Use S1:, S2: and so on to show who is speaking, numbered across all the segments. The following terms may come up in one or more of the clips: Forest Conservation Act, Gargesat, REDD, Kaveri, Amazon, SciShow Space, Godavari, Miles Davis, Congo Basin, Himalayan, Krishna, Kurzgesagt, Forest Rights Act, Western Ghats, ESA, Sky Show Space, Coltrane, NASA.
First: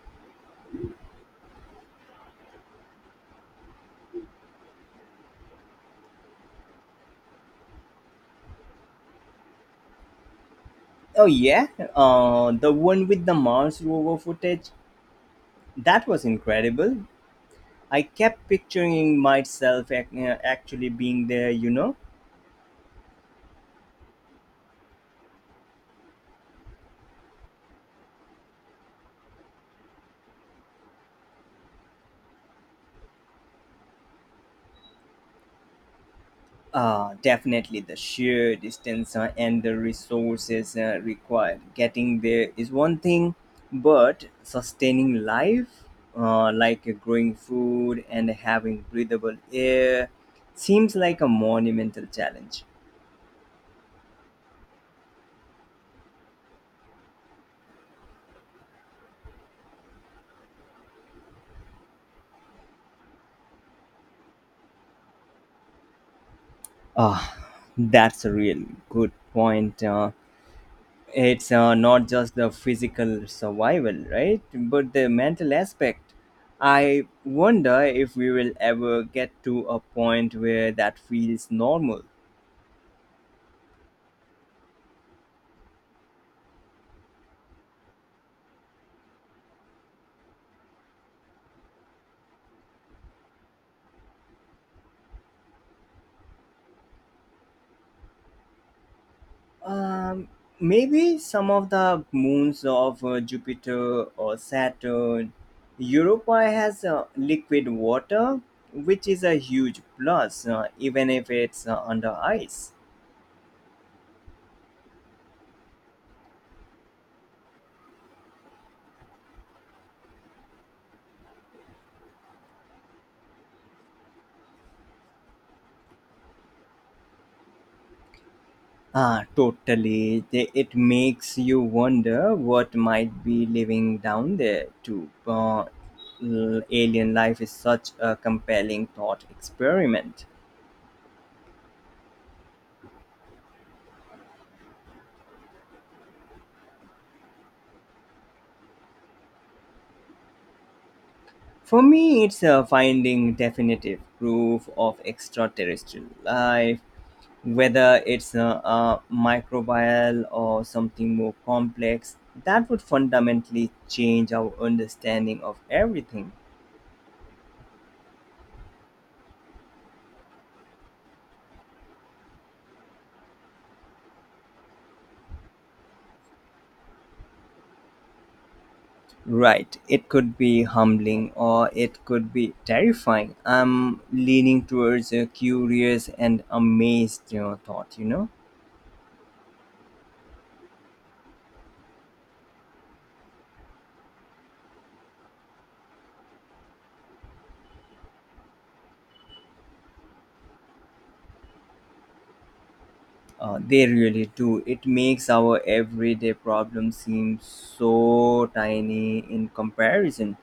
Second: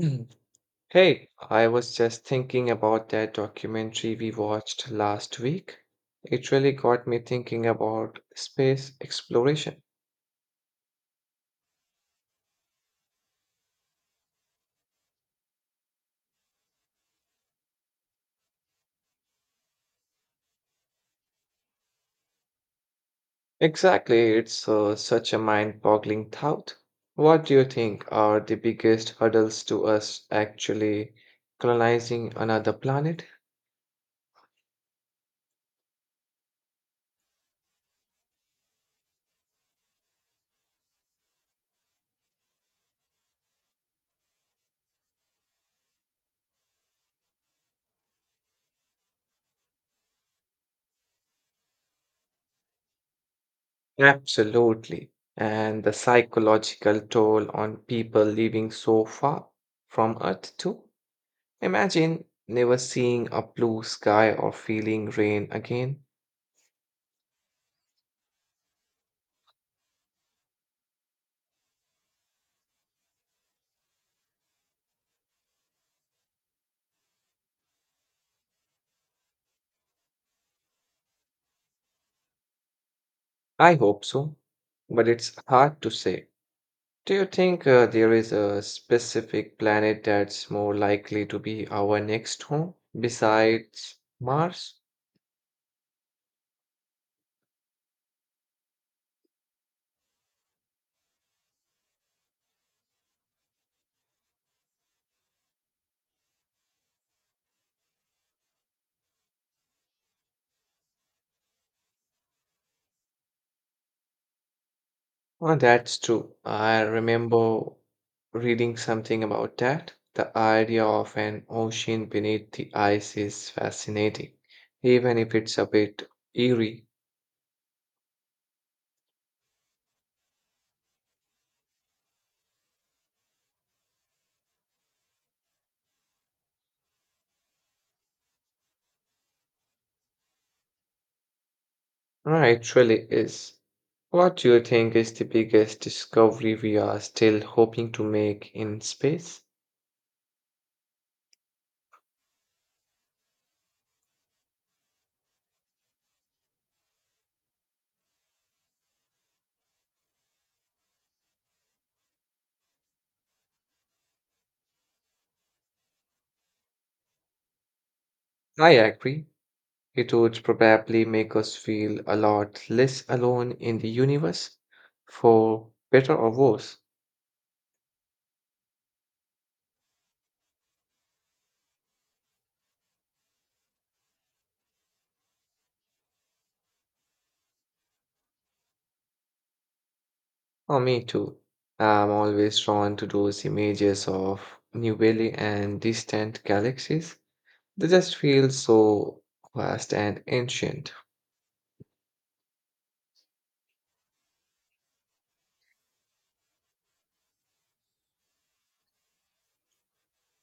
S1: Mm. Hey, I was just thinking about that documentary we watched last week. It really got me thinking about space exploration.
S2: Oh yeah, the one with the Mars rover footage. That was incredible. I kept picturing myself actually being there. You know,
S1: Exactly, it's such a mind-boggling thought. What do you think are the biggest hurdles to us actually colonizing another planet?
S2: uh, Definitely the sheer distance and the resources required getting there is one thing, but sustaining life, growing food and having breathable air, seems like a monumental challenge.
S1: Absolutely. And the psychological toll on people living so far from Earth, too. Imagine never seeing a blue sky or feeling rain again.
S2: Ah, that's a real good point. It's not just the physical survival, right? But the mental aspect. I wonder if we will ever get to a point where that feels normal.
S1: I hope so, but it's hard to say. Do you think there is a specific planet that's more likely to be our next home besides Mars?
S2: Um, Maybe some of the moons of Jupiter or Saturn. Europa has liquid water, which is a huge plus, even if it's under ice.
S1: Oh, that's true. I remember reading something about that. The idea of an ocean beneath the ice is fascinating, even if it's a bit eerie.
S2: Totally. It makes you wonder what might be living down there too. Alien life is such a compelling thought experiment.
S1: Ah, it really is. What do you think is the biggest discovery we are still hoping to make in space?
S2: For me, it's finding definitive proof of extraterrestrial life, whether it's a microbial or something more complex. That would fundamentally change our understanding of everything.
S1: I agree. It would probably make us feel a lot less alone in the universe, for better or worse.
S2: Right. It could be humbling or it could be terrifying. I'm leaning towards a curious and amazed thought.
S1: Oh, me too. I'm always drawn to those images of new Valley and distant galaxies. They just feel so vast and ancient.
S2: They really do. It makes our everyday problems seem so tiny in comparison.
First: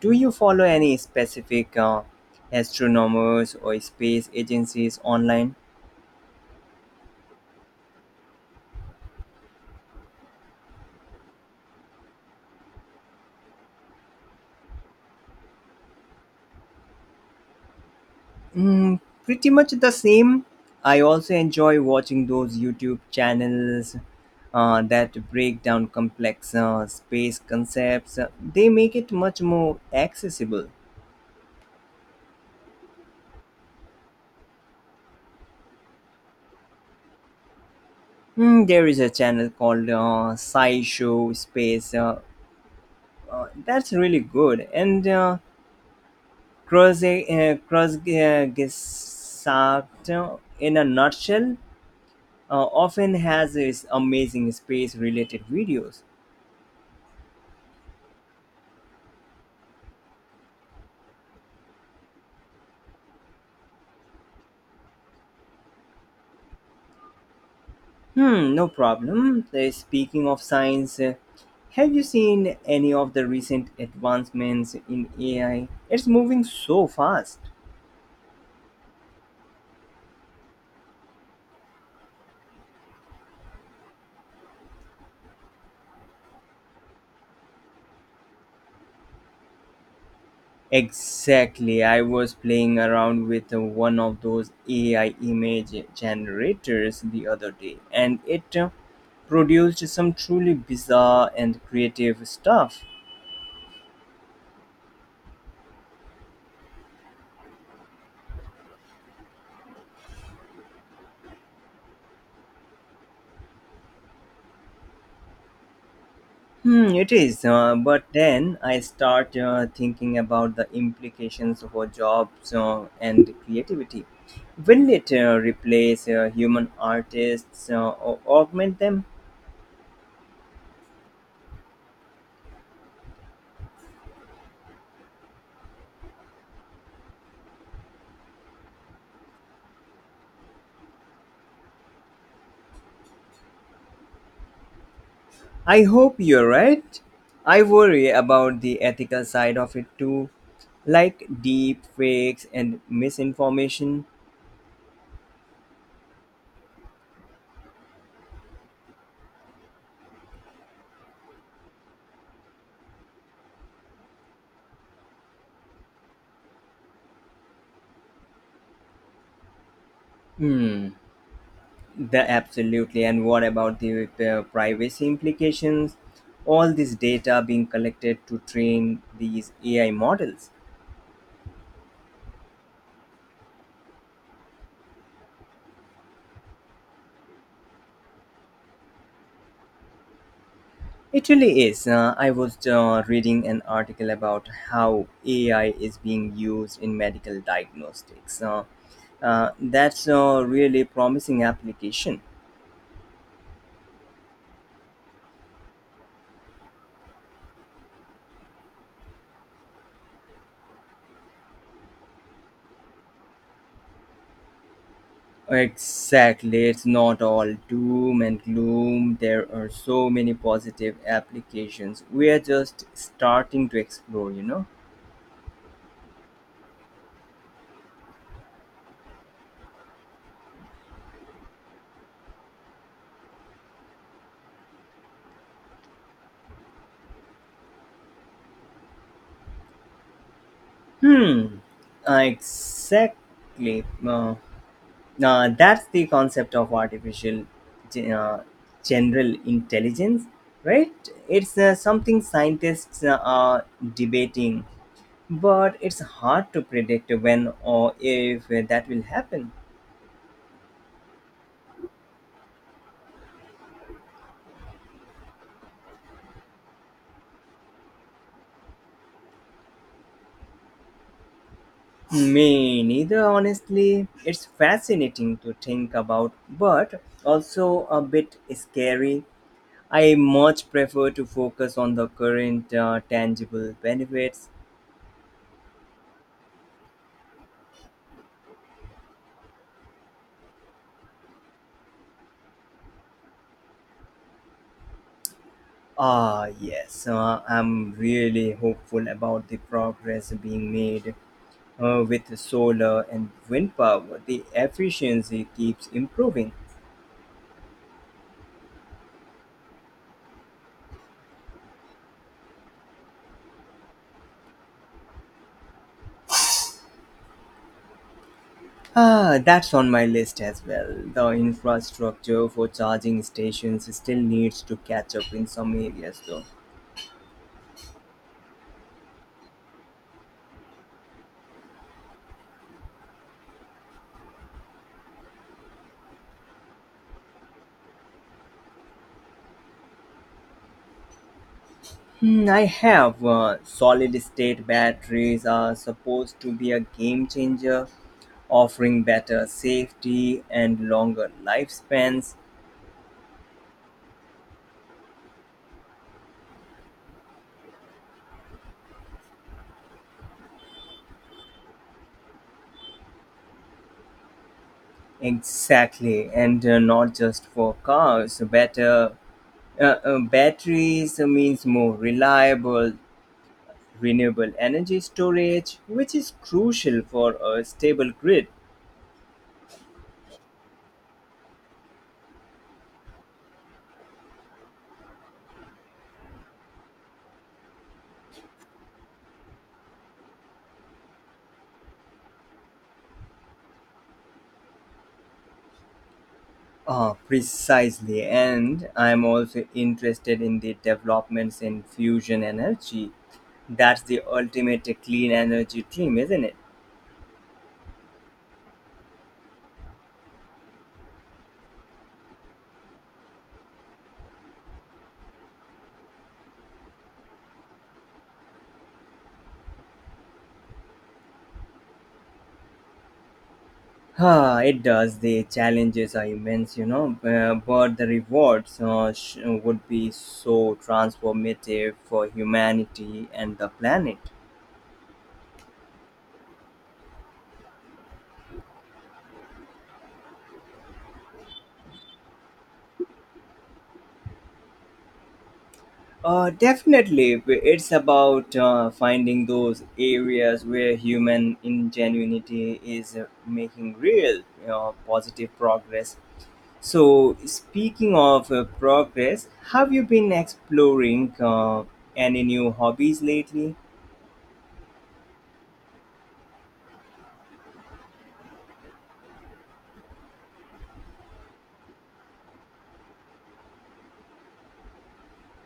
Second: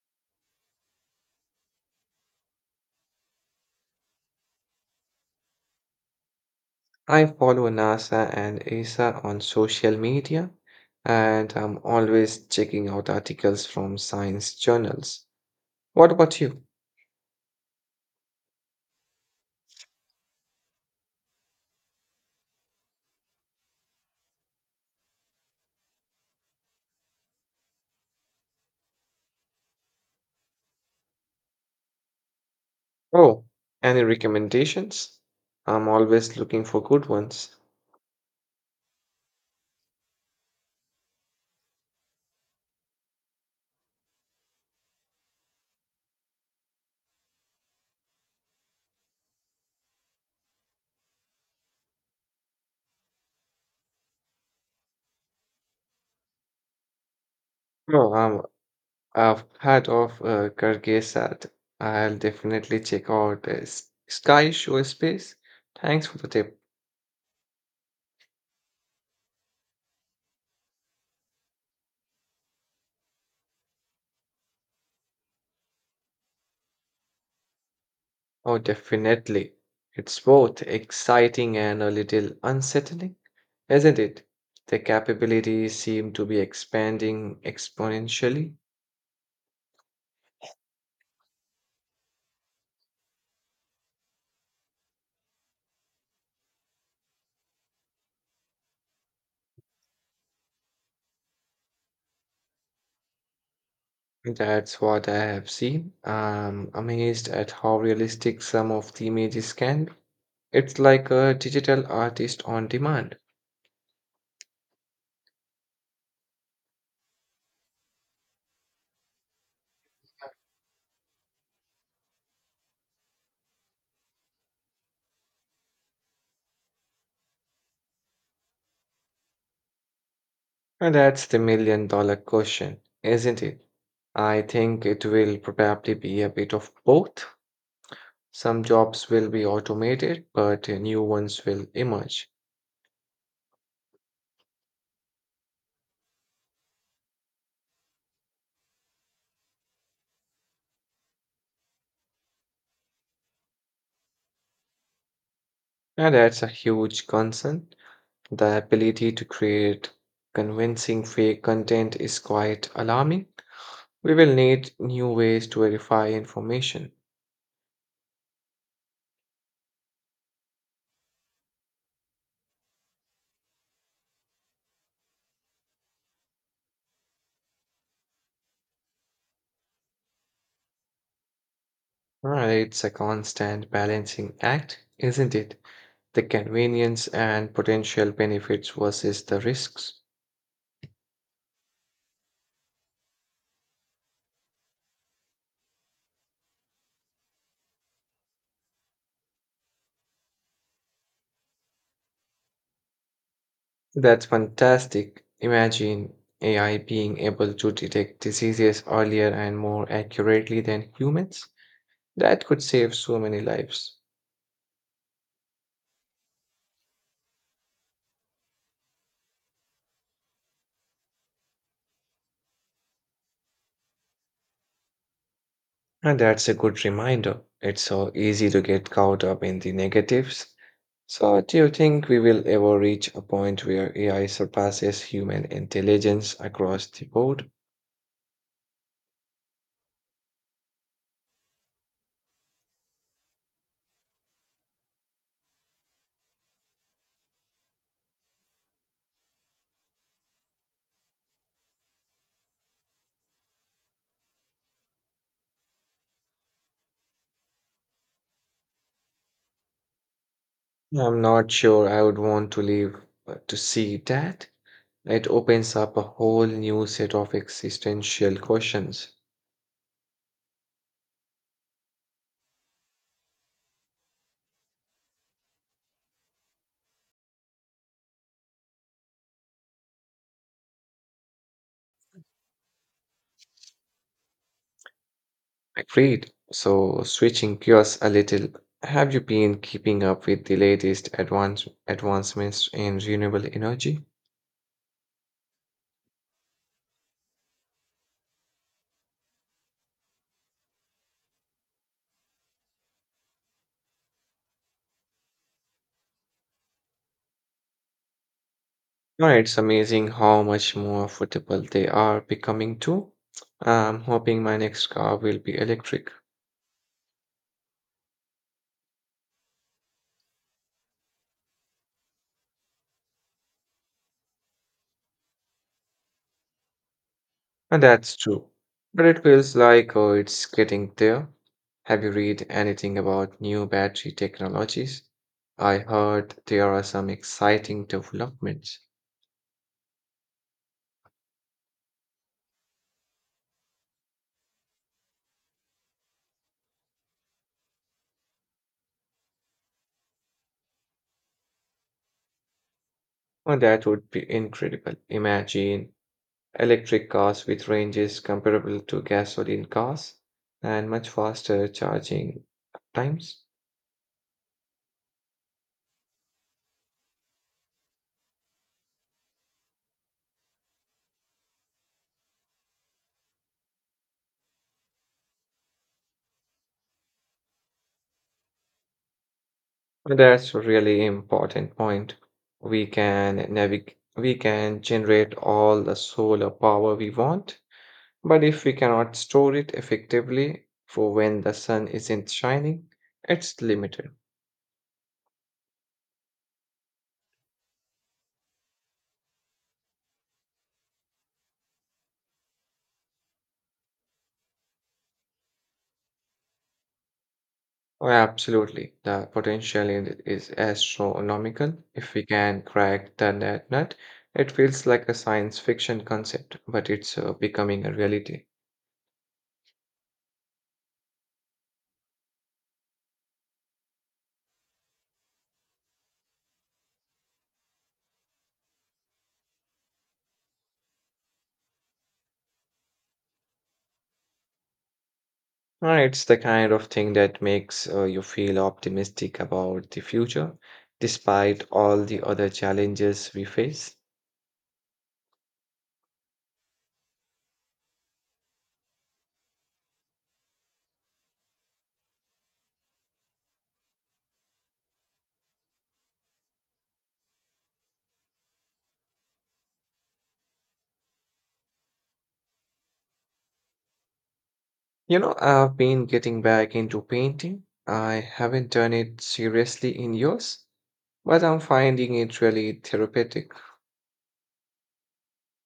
S2: Do you follow any specific astronomers or space agencies online?
S1: I follow NASA and ESA on social media, and I'm always checking out articles from science journals. What about you?
S2: Mm, pretty much the same. I also enjoy watching those YouTube channels that break down complex space concepts. They make it much more accessible.
S1: Oh, any recommendations? I'm always looking for good ones.
S2: Mm, there is a channel called SciShow Space. That's really good. And Cross Cross Gesagt, in a nutshell, often has its amazing space related videos.
S1: Oh, I've heard of Gargesat. I'll definitely check out Sky Show Space. Thanks for the tip.
S2: Hmm, no problem. Speaking of science, have you seen any of the recent advancements in AI? It's moving so fast.
S1: Oh, definitely. It's both exciting and a little unsettling. Isn't it? The capabilities seem to be expanding exponentially.
S2: Exactly. I was playing around with one of those AI image generators the other day, and it produced some truly bizarre and creative stuff.
S1: That's what I have seen. I'm amazed at how realistic some of the images can be. It's like a digital artist on demand.
S2: Hmm, it is, but then I start thinking about the implications for jobs and creativity. Will it replace human artists or augment them?
S1: And that's the million dollar question, isn't it? I think it will probably be a bit of both. Some jobs will be automated, but new ones will emerge.
S2: I hope you're right. I worry about the ethical side of it too, like deep fakes and misinformation.
S1: And that's a huge concern. The ability to create convincing fake content is quite alarming. We will need new ways to verify information.
S2: Hmm, the absolutely, and what about the privacy implications? All this data being collected to train these AI models.
S1: Right, it's a constant balancing act, isn't it? The convenience and potential benefits versus the risks.
S2: It really is. I was reading an article about how AI is being used in medical diagnostics. That's a really promising application.
S1: That's fantastic. Imagine AI being able to detect diseases earlier and more accurately than humans. That could save so many lives.
S2: Exactly, it's not all doom and gloom. There are so many positive applications. We are just starting to explore, you know.
S1: And that's a good reminder. It's so easy to get caught up in the negatives. So, do you think we will ever reach a point where AI surpasses human intelligence across the board?
S2: Hmm. Exactly. Uh, that's the concept of artificial ge- uh, general intelligence, right? It's something scientists are debating, but it's hard to predict when or if that will happen.
S1: I'm not sure I would want to live to see that. It opens up a whole new set of existential questions.
S2: Me neither, honestly. It's fascinating to think about, but also a bit scary. I much prefer to focus on the current tangible benefits.
S1: Agreed. So, switching gears a little, have you been keeping up with the latest advancements in renewable energy?
S2: Yes, I'm really hopeful about the progress being made with solar and wind power. The efficiency keeps improving.
S1: No, it's amazing how much more affordable they are becoming too. I'm hoping my next car will be electric,
S2: That's on my list as well. The infrastructure for charging stations still needs to catch up in some areas, though.
S1: and that's true. But it feels like oh, it's getting there. Have you read anything about new battery technologies? I heard there are some exciting developments.
S2: Hmm, I have solid state batteries are supposed to be a game changer offering better safety and longer lifespans.
S1: Oh, that would be incredible. Imagine electric cars with ranges comparable to gasoline cars and much faster charging times.
S2: Exactly, and not just for cars. Better batteries means more reliable, renewable energy storage, which is crucial for a stable grid.
S1: That's a really important point. We can generate all the solar power we want, but if we cannot store it effectively for when the sun isn't shining, it's limited.
S2: Precisely. And I'm also interested in the developments in fusion energy. That's the ultimate clean energy dream, isn't it?
S1: Oh, absolutely. The potential in it is astronomical. If we can crack the net nut, it feels like a science fiction concept, but it's becoming a reality.
S2: It does. The challenges are immense, you know, but the rewards would be so transformative for humanity and the planet.
S1: It's the kind of thing that makes you feel optimistic about the future, despite all the other challenges we face.
S2: Definitely, it's about finding those areas where human ingenuity is making real positive progress. So, speaking of progress, have you been exploring any new hobbies lately?
S1: You know, I've been getting back into painting. I haven't done it seriously in years, but I'm finding it really therapeutic.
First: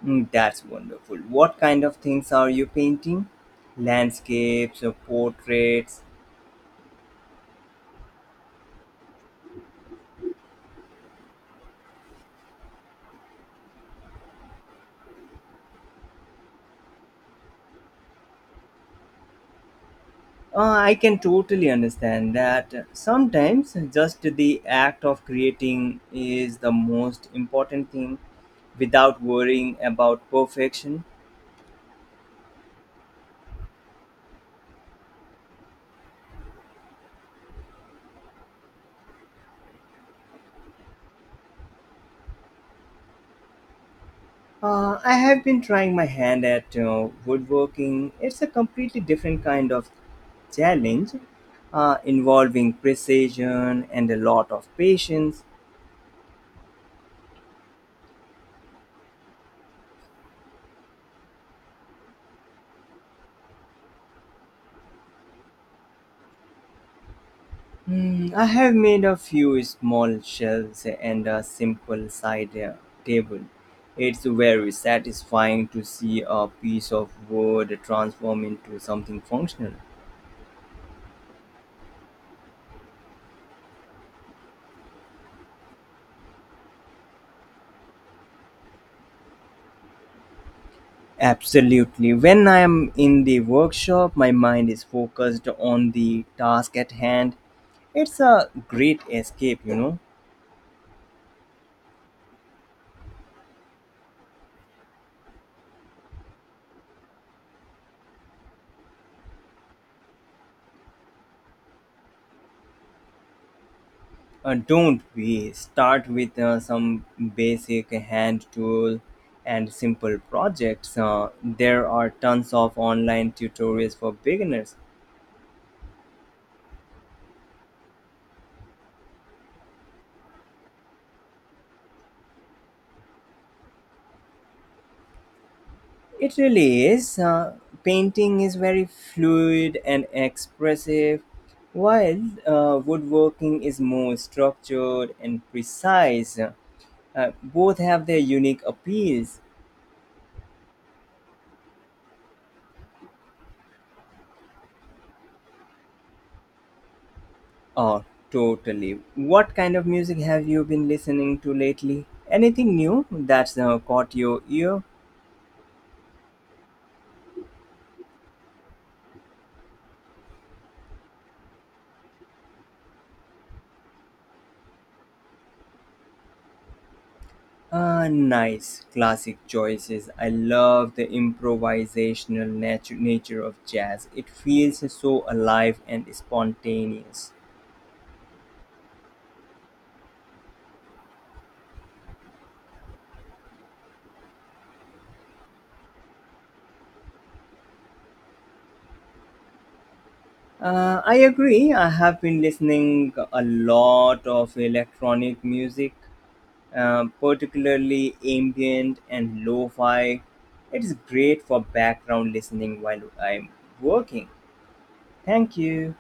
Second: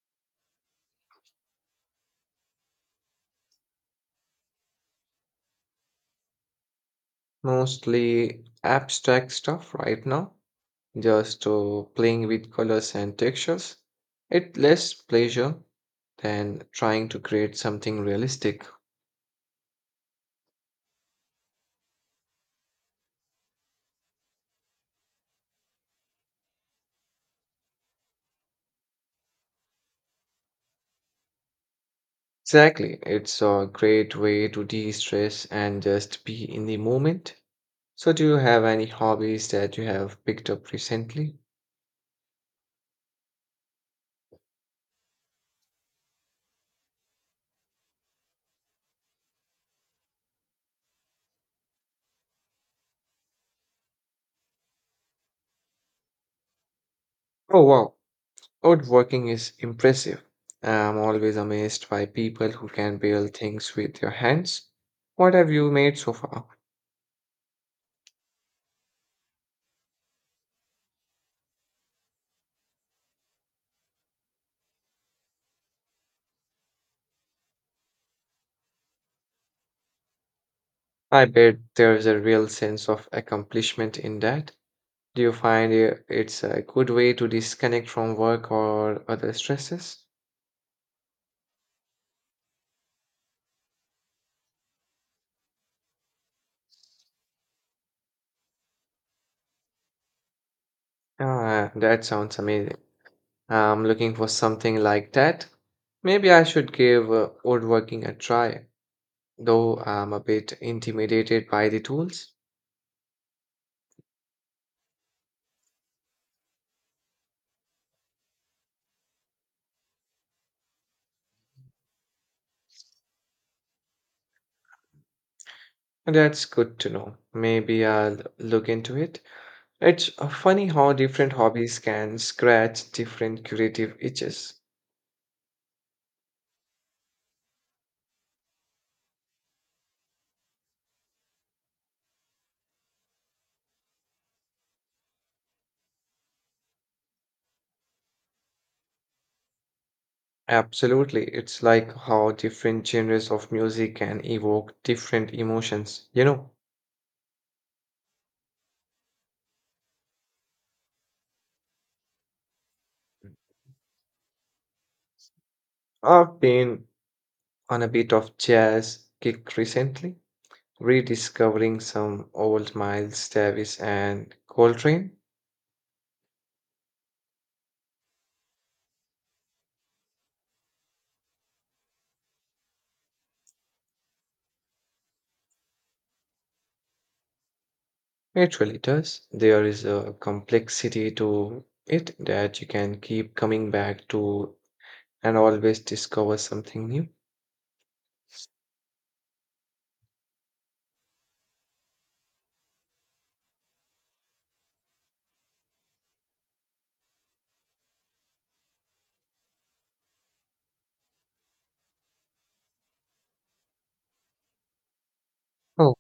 S2: Mm, that's wonderful. What kind of things are you painting? Landscapes or portraits?
S1: Mostly abstract stuff right now, just playing with colors and textures. It less pleasure than trying to create something realistic.
S2: Uh, I can totally understand that. Sometimes just the act of creating is the most important thing without worrying about perfection.
S1: Exactly. It's a great way to de-stress and just be in the moment. So do you have any hobbies that you have picked up recently?
S2: I have been trying my hand at woodworking. It's a completely different kind of challenge involving precision and a lot of patience.
S1: Oh wow, woodworking is impressive. I'm always amazed by people who can build things with their hands. What have you made so far?
S2: Mm, I have made a few small shelves and a simple side table. It's very satisfying to see a piece of wood transform into something functional.
S1: I bet there's a real sense of accomplishment in that. Do you find it's a good way to disconnect from work or other stresses?
S2: Absolutely. When I am in the workshop, my mind is focused on the task at hand. It's a great escape, you know.
S1: Ah, that sounds amazing. I'm looking for something like that. Maybe I should give woodworking a try, though I'm a bit intimidated by the tools.
S2: Don't we start with some basic hand tool and simple projects? There are tons of online tutorials for beginners.
S1: That's good to know. Maybe I'll look into it. It's funny how different hobbies can scratch different creative itches.
S2: It really is. Painting is very fluid and expressive, while woodworking is more structured and precise. Both have their unique appeals.
S1: Absolutely. It's like how different genres of music can evoke different emotions. You know,
S2: Oh, totally. What kind of music have you been listening to lately? Anything new that's caught your ear?
S1: I've been on a bit of jazz kick recently rediscovering some old Miles Davis and Coltrane.
S2: Nice. Classic choices. I love the improvisational nature of jazz. It feels so alive and spontaneous.
S1: It really does. There is a complexity to it that you can keep coming back to and always discover something new.
S2: I agree. I have been listening a lot of electronic music, particularly ambient and lo-fi. It's great for background listening while I'm working. Thank you.